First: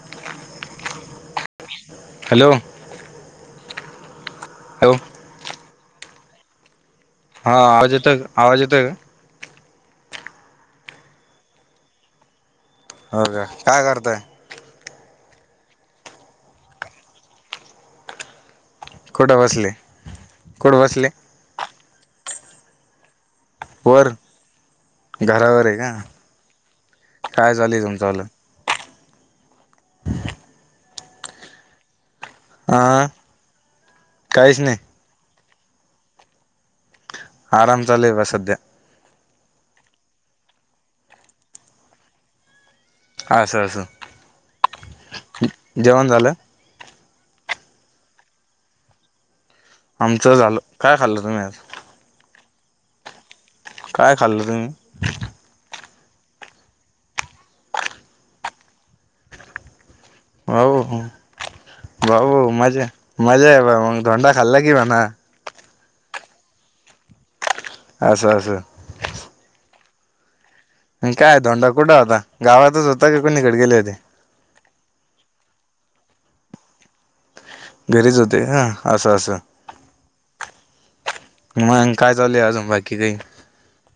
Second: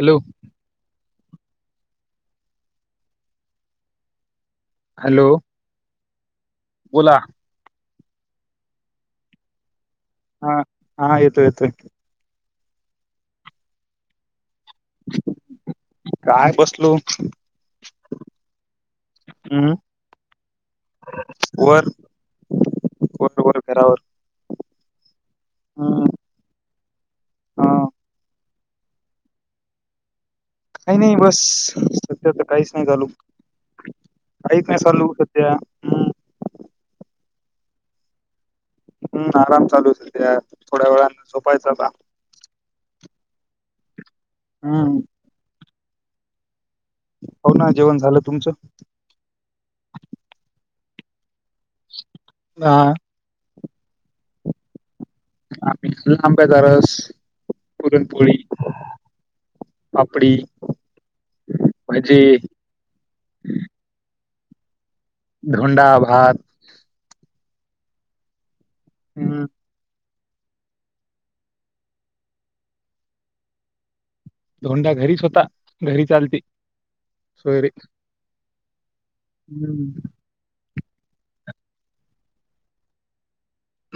Hello. Hello hello. बोला. हा आवाज येतो का आवाज येतो का? हा हा, येतो येतो य. हो का, काय करताय? काय बसलू. कुठं बसले, कुठं बसले? वर [unintelligible] वर. घरावर वर घरावर य का, हम्म काय हा चालू हाय तुमच? [unintelligible] [inaudible] काही नाई बस सध्या तर काहीच नाय हा चालू, काहीच नाय चालू सध्या. हम्म आराम चालुय बा सध्या हम्म आराम चालूय सध्या थोड्या वेळानं झोपायचं आता. आसं असं. हम्म. जेवाण झालं? होव ना जेवण झालं तुमचं? आमचं झाल, काय खाल्लं तुम्ही आज? आ. काय खाल्लं तुम्ही? आंब्याचा रस, पुरणपूळी. बाबो भजे बाबो मज्जा मज्जा आहे मग धोंडा खाल्ला की म्हना. धोंडा भात. आसं असं. हम्म. म्हणजे काय धोंडा कुटा होता? गावातच होता की कोणीकडे गेले होते? धोंडा घरीच होता घरीचं आलते. सोयरे घरीच होते हा असं असं हम्म. मंग काय चालूय अजून बाकी कायी?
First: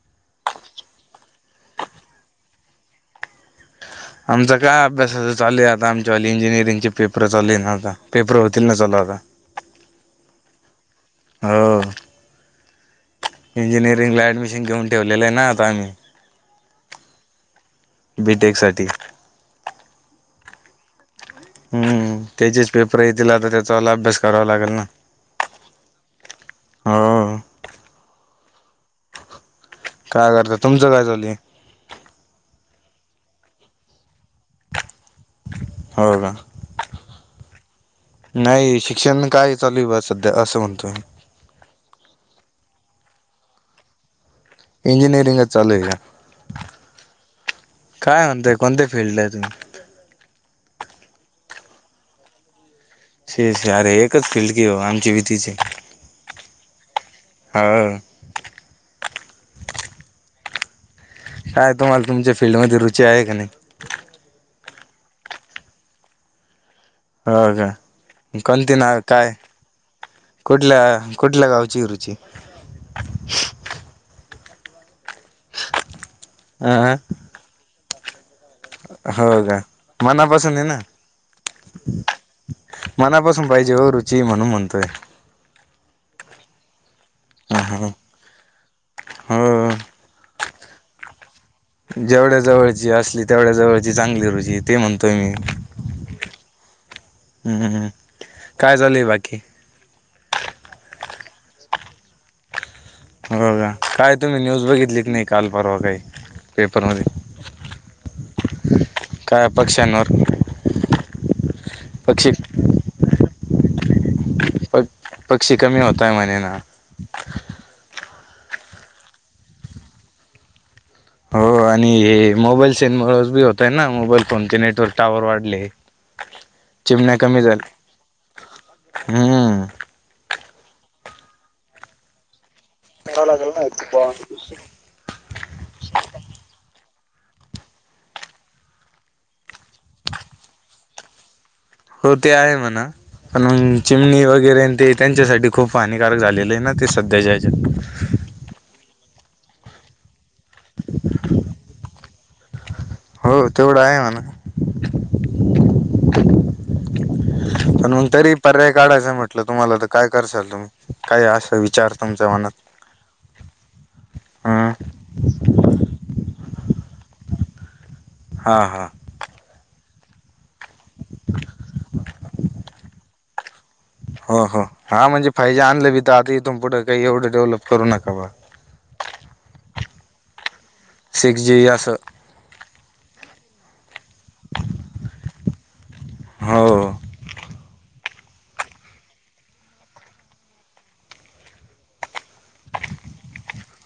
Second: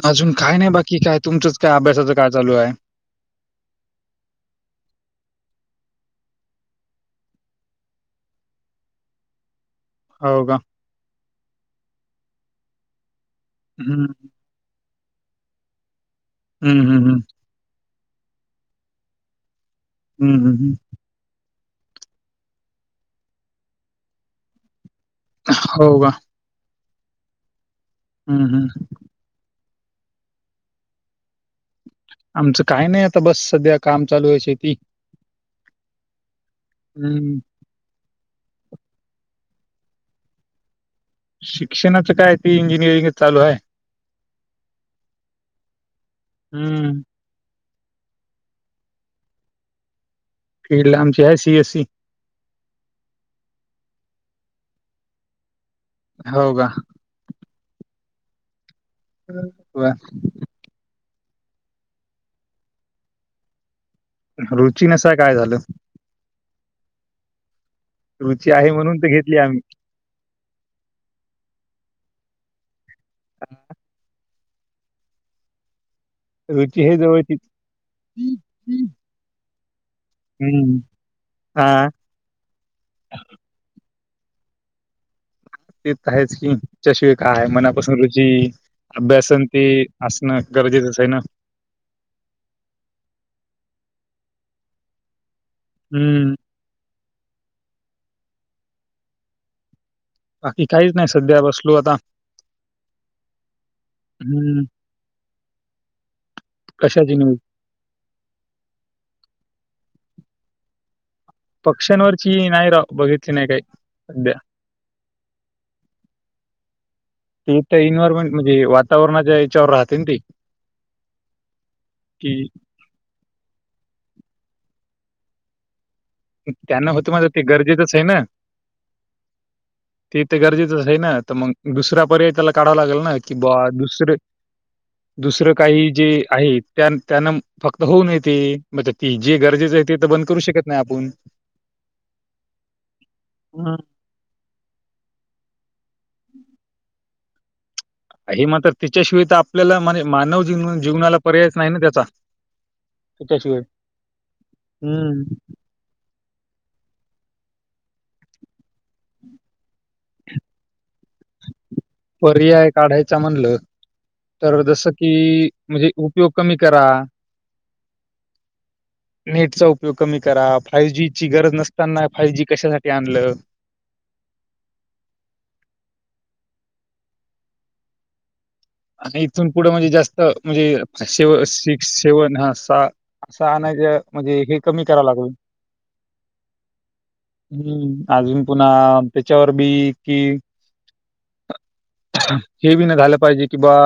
अजून काय नाय बाकी काय तुमचंच काय अभ्यासाचं काय चालू हाय? आमच काय अभ्यासाच चालू आहे आता आमच्यावाली इंजिनिअरिंगचे पेपर चालू हे ना आता पेपर होतील ना चालू आता. हो का. हो. हं, इंजिनिरिंगला ऍडमिशन घेऊन ठेवलेल हे ना आता आम्ही. हम्म हम्म हम्म. बी तेक साठी. हम्म हम्म हम्म. हम्म त्याचेच पेपर येतील आता त्याचा लू अभ्यास करावा लागल ना. होव का. हो. हम्म हम्म. काय करता? तुमचं काय चालू ये? आमचं काय नाय आता बस सध्या काम चालूय शेती हो का. हम्म. नाय शिक्षण काय चालूय बा सध्या असं म्हणतोय. शिक्षणाचं काय ते इंजिनिअरिंग चालू हाय. इंजिनिरिंग चालू हाय का? हं. काय म्हणताय कोणत्या फिल्डला हाय तुम्ही? फिल्डला आमची I C S C. C S C अरे एकच फिल्ड की वो आमची भी तीच ए. हो का? हो. वा. काय, तुम्हाला तुमच्या फील्डमध्ये रुची आहे का नाही? रुची नसाय काय झालं? हो का? रुची आहे म्हणून [unintelligible] तर काय? घेतली आम्ही. कुठल्या कुठल्या गावची ए रुची? रुचि अ हे जवळचीच. हो का? मनापासून ए ना? हां, मनापासून पाहिजे हो रुची म्हणून म्हणतोय. ते त आहेच की. त्याच्या शिवाय काय ए ह ह मनापासून रुची. ची अभ्यासन ते हो असणं गरजेचंच आहे ना? जेवढ्या जवळची असली, तेवढ्या जवळची चांगली रुची ते म्हणतोय मी. हम्म. हम्म. काय चालूय बाकी? बाकी काहीच नाही. सध्या बसलो आता. हो का? काय तुम्ही न्यूज हम्म बघितली की नाही काल परवा काही पेपरमध्ये? कशाची न्यूज काय पक्षांवर? पक्ष्यांवरची नाही राव. बघितली नाही काही सध्या. प पक्षी कमी होताय म्हणे ना. ते तर इनव्हायरमेंट म्हणजे, वातावरणाच्या याच्यावर राहतय ना ते? हो आणि हे की मोबाईल सेनमुळे बी होतय ना? मोबाईल फोनचे नेटवर्क टावर वाढले. त्यांना होतं चिमण्या माझं ते कमी झाल्या. गरजेचंच आहे ना हम्म. ते तर गरजेचंच आहे ना? तर मग दुसरा पर्याय त्याला काढावा लागेल ना? करावं की बा एक दुसर- बॉन्ड. दुसरं काही जे आहे. त्या त्यांन फक्त होऊ नयेते. जे गरजेचं आहे, ते तर बंद करू शकत नाही आपून. हो ते आहे म्हणा. हम्म. पण चिमणी वगैरे ते. त्यांच्यासाठी खूप हानिकारक झालेले आहे ना ते सध्याच्या याच्यात? हे मात्र तिच्याशिवाय त आपल्याला, मानव जीवनाला पर्यायच नाही ना त्याचा? हो तिच्याशिवाय. तेवढं आहे म्हणा हम्म. पण मग तरी पर्याय काढायचं म्हटलं, तुम्हाला तर- काय करशाल तुम्ही? काय असं विचार? तुमच्या मनात पर्याय काढायचा म्हणलं, तर जस- हम्म कि म्हणजे, उपयोग कमी करा. हा हा. नेटचा उपयोग कमी करा. फाय जी ची गरज नसताना फाय जी कशासाठी आणलं? हां. हां. हा म्हणजे फाई जी जे आणलं बी, तर आता इथून पुढे काही एवढं डेव्हलप करू नका, बा. आणि इथून पुढं म्हणजे, जास्त म्हणजेे, जी सिक्स, असं सेवन असा- असं आणायचं म्हणजे, हे कमी करावं लागल. हो. हम्म, अजून पुन्हा त्याच्यावर बी कि- हे बी नाही झालं पाहिजे. किंवा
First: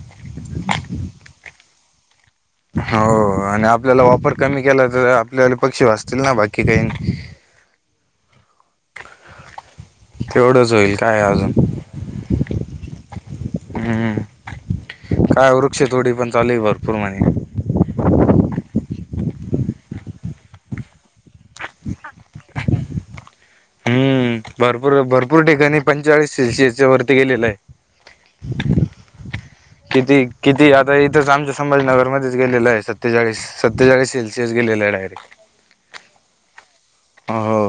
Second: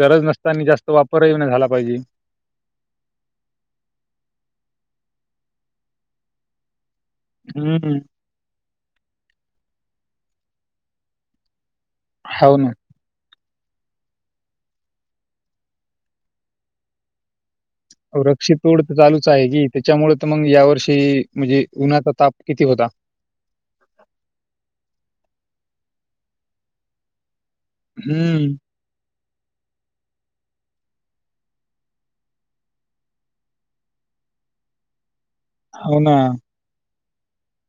गरज नसताना, जास्त वापरही नाही झाला पाहिजे. हो, आणि आपल्याला वापर कमी केला तर, आपल्याले पक्षी वाचतील ना बाकी काही. हम्म, तेवढंच होईल काय अजून. होव न. हम्म, काय वृक्ष तोडी पण चालूये भरपूर म्हणे. वृक्षतोड तर चालूच आहे की, त्याच्यामुळे तर मग या वर्षी म्हणजे, उन्हाचा ताप किती होता. हम्म, भरपूर-भरपूर ठिकाणी पंचाळीस सेल्सिअसच्या वरती गेलेलं आहे. हम्म, किती, किती आता इथंच आमच्या संभाीनगरमध्येच गेलेलं आहे सत्तेचाळीस- सत्तेचाळीस सेल्सिअस गेलेलयं डायरेक्ट. हाव ना. हो,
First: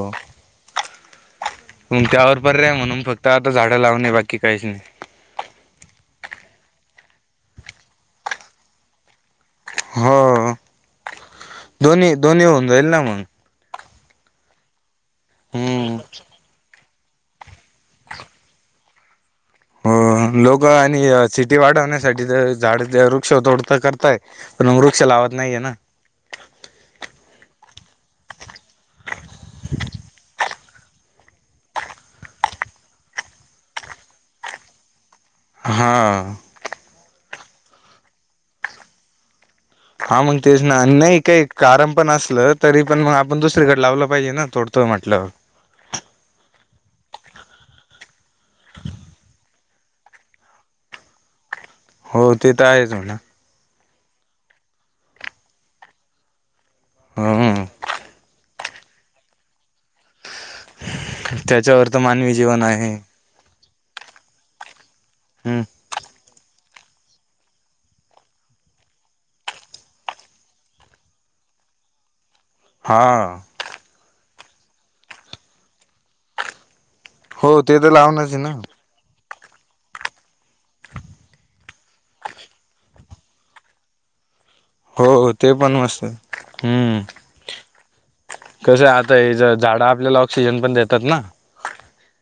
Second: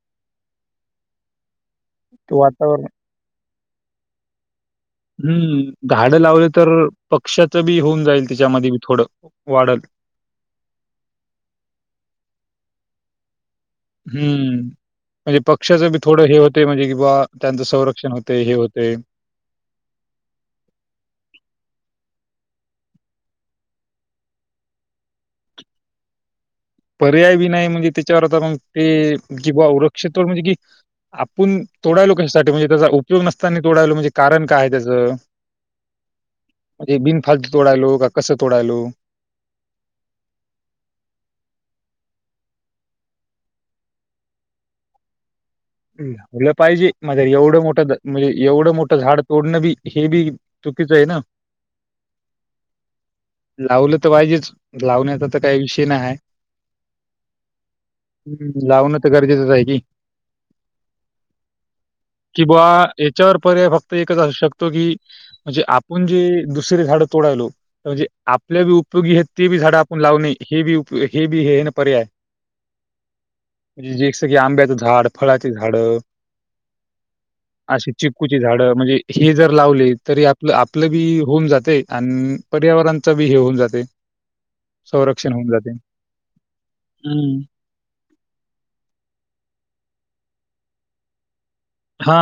अन ते त्यावर पर्याय वातावरण म्हणून फक्त आता झाडं लावणे बाकी काहीच नाही. हम्म, झाडं लावलं तर, पक्ष्याचं बी होऊन जाईल, त्याच्यामध्ये बी थोडं वाढल. हो दोन्ही, दोन्ही होऊन जाईल ना मगं. हम्म म्हणजे पक्षाच बी हम्म थोडं हे होते म्हणजे की बा त्यांचं संरक्षण होतंय, हे होते. हो लोक आणि सिटी वाढवण्यासाठी तर झाड वृक्ष तोडत करताय. पण वृक्ष लावत नाहीये ना. पर्याय बी नाही म्हणजे त्याच्यावर आता मग ते कि बा वृक्षतोड म्हणजे कि आपुण तोडायलो कशासाठी म्हणजे त्याचा उपयोग नसंतानी तोडायलो, म्हणजे कारण काय आहे त्याचं? हां. म्हणजे बिन फालतू तोडायलो का कसं तोडायलो? हा मग तेच ना नाही काही कारण पण असलं, तरी पण मग आपण दुसरीकडे लावलं पाहिजे ना तोडतो म्हटल्यावर. होईला पाहिजे माझ एवढं मोठं म्हणजे एवढं मोठं झाड तोडणं बी हे बी चुकीचं यं ना. हो ते तर आहेच म्हणा. लावलं तर पाहिजेच लावण्याचा तर काही विषय नाही आहे. हम्म हम्म लावणं तर गरजेचंच आहे की. [inaudible] त्याच्यावर त मानवी कि जीवन बा आहे याच्यावर पर्याय फक्त एकच असू शकतो की, हम्म म्हणजे आपण जे दुसरे झााडं तोडायलो? म्हणजे आपल्या बी उपयोगी आहेत, ते बी झाडं आपण लावणे हे बी उप हे बी हे ना पर्याय [inaudible] हा, म्हणजे जेस की आंब्याचं झाड, फळाची झाड हो ते तर अशी लावणच चिककूची आहे ना झाडं म्हणजे हे जर लावले तरी आपलं आपलं बी होऊन जाते, आणि पर्यावरणच बी हे होऊन जाते. हो, हो संरक्षण होऊन ते जाते. पण मस्त हम्म हं. कसं आता हे ज झाडं आपल्याला ऑक्सिजन पण देतात ना. हा,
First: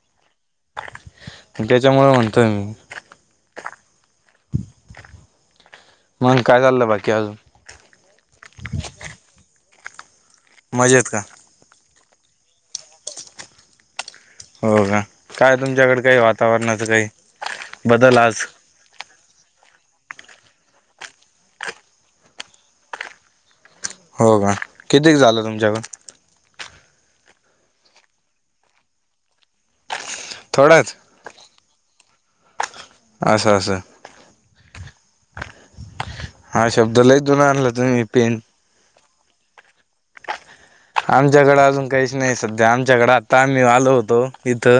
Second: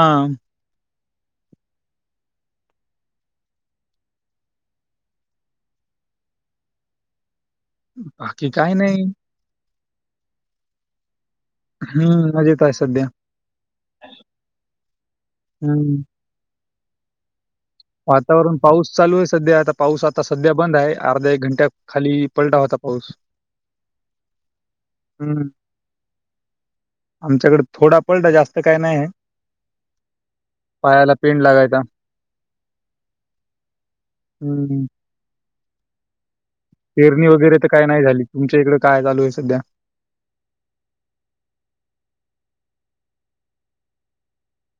म त्याच्यामुळे म्हणतोय मी. मगं काय चाललं बाकी अजून? बाकी काय नाही. मजेत का? हम्म, मजेत आहे सध्या. हो, का. काय हं. तुमच्याकडे, काही वातावरणाचं काही. बदल आज वातावरण. पाऊस चालू आहे सध्या. आता पाऊस आता सध्या बंद आहे. अर्धा, एक घंट्या खाली पडला होता पाऊस. हो, का. किती झालं हम्म तुमच्याकड? आमच्याकडे थोडा पडला जास्त काही नाही, थोडाच पायाला पिंड लागायचा. असं असं. हम्म. हा शब्द लय पेरणी जुना वगैरे तर आणला काय तुम्ही नाही झाली. पेन तुमच्या इकडे काय चालू आहे सध्या? आमच्याकडे अजून काहीच नाही सध्या. आमच्याकडे आता, आम्ही आलो होतो इथं.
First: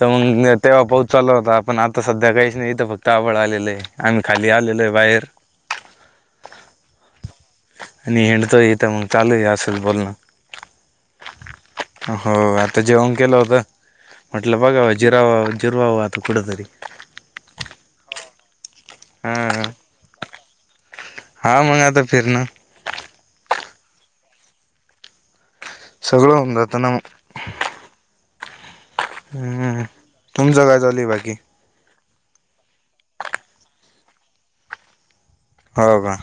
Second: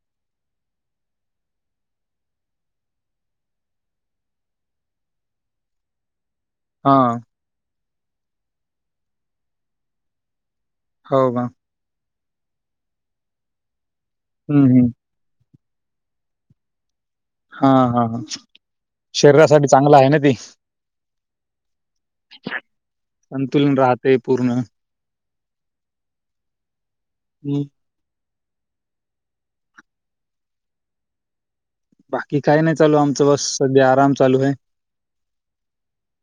तर मग तेव्हा पाऊस चालू होता, पण आता सध्या काहीच नाही इथं. फक्त आभाळ आलेलं आहे. आम्ही खाली आलेलो आहे बाहेर. हा. आणि हिंडतोय इथं, मग चालू आहे असंच बोलणं. हो का. हो, आता जेवण केलं होतं, म्हटलं हम्म हम्म बघाव जिराव जिरवाव आता थोड तरी. हा हा हं, हा शरीरासाठी चांगलं आहे ना ती. हा, मग आता फिर ना संतुलन राहते पूर्ण. सगळ होऊन राहत ना मग. [unintelligible] हम्म, तुमच काय चालूय बाकी? बाकी काही नाही चालू आमचं. बस, सध्या आराम चालू आहे. हो का.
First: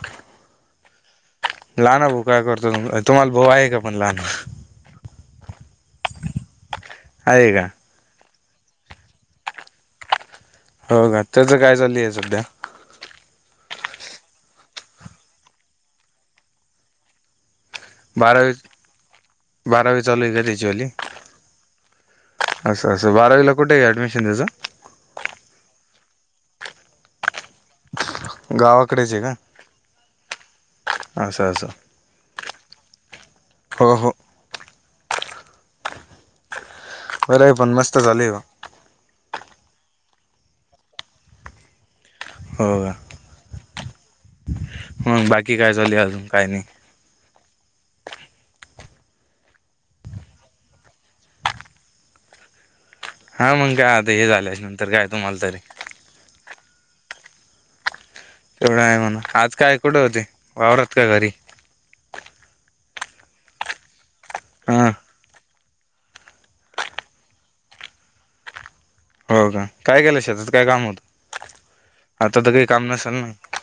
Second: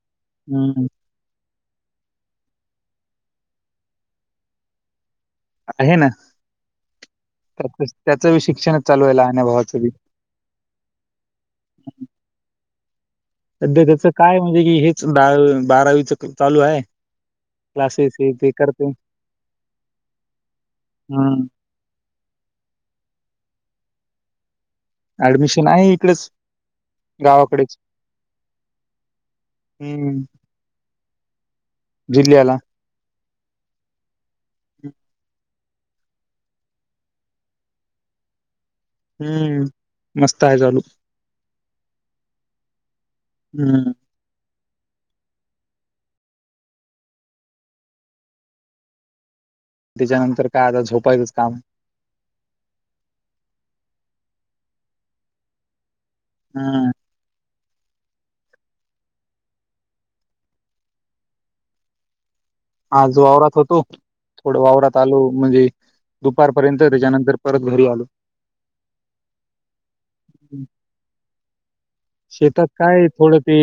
हम्म हम्म. लहान भाऊ काय करतो? तुम्हाला भाऊ आहे का पण लहान? आहे ना. आहे का त्या त्याचं बी शिक्षणच चालू आहे, लहान्या भावाचं बी. हो का. त्याचं काय चालूय सध्या? सध्या त्याच काय म्हणजे की हेच, बारावीच चालू आहे. क्लासेस हे ते बारावी, करते बारावी चालू आहे का? त्याची वाली. हम्म असं असं. बारावीला कुठे आहे ऍडमिशन त्याचं? ऍडमिशन आहे इकडेच, गावाकडेच. गावाकडेच आहे का? हम्म असं असं. जिल्ह्याला. हो हो. ह खरय, पण मस्त चालूय का? हम्म, मस्त आहे चालू. हो का. हम्म. मग बाकी काय चालूय अजून? काय नाही? त्याच्यानंतर काय आता, झोपायचंच काम. हा, मंग काय, आता हे झाल्याच्यानंतर काय तुम्हाला तरी. हम्म. तेवढं आहे म्हणा, आज काय कुठं होते वावरात का घरी? आज वावरात होतो, थोड हा वावरात आलो म्हणजे. दुपारपर्यंत त्याच्यानंतर परत घरी आलो. हो का काय केलं शेतात, हम्म. काय काम होतं? आता तर काही शेतात काम काय हे नसेल ना थोडं ते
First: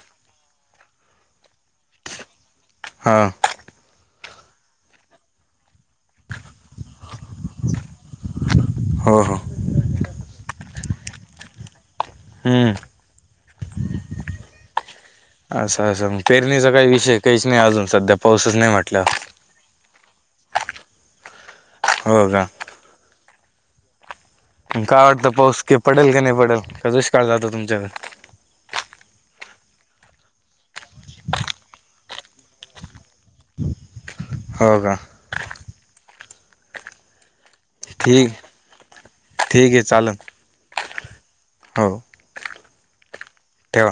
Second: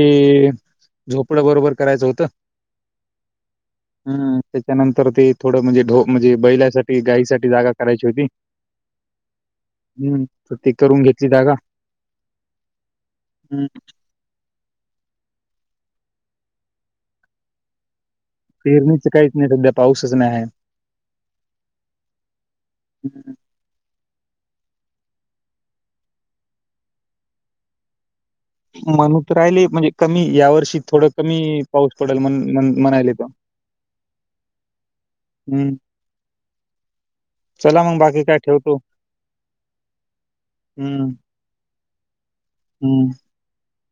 झोपडं बरोबर करायचं होतं. हां! हं त्याच्यानंतर ते थोडं म्हणजे ढो म्हणजे बैलासाठी, गाईसाठी जागा करायची होती. हो हो हूं त ती करून घेतली जागा. हं! हं! असं, असं मं पेरणीचा काही विषय, काहीच नाही अजून सध्या. पाऊसच नाही म्हटलं पेरणीच काहीच नाही सध्या, पाऊसच नाही आहे. होरा! आहे अन काय वाटतं पाऊस की पडल की नाही पडल, का दुष्काळ जातो तुमच्याव म्हणूत राहिले म्हणजे कमी या वर्षी थोडं कमी पाऊस पडेल म्हन-म्हण म्हणायले त. [inaudible] हो का! हूं! चला मंग बाकी ठीक काय, ठेवतो ठीक आहे चालेल हूं. हो! हूं! ठेवा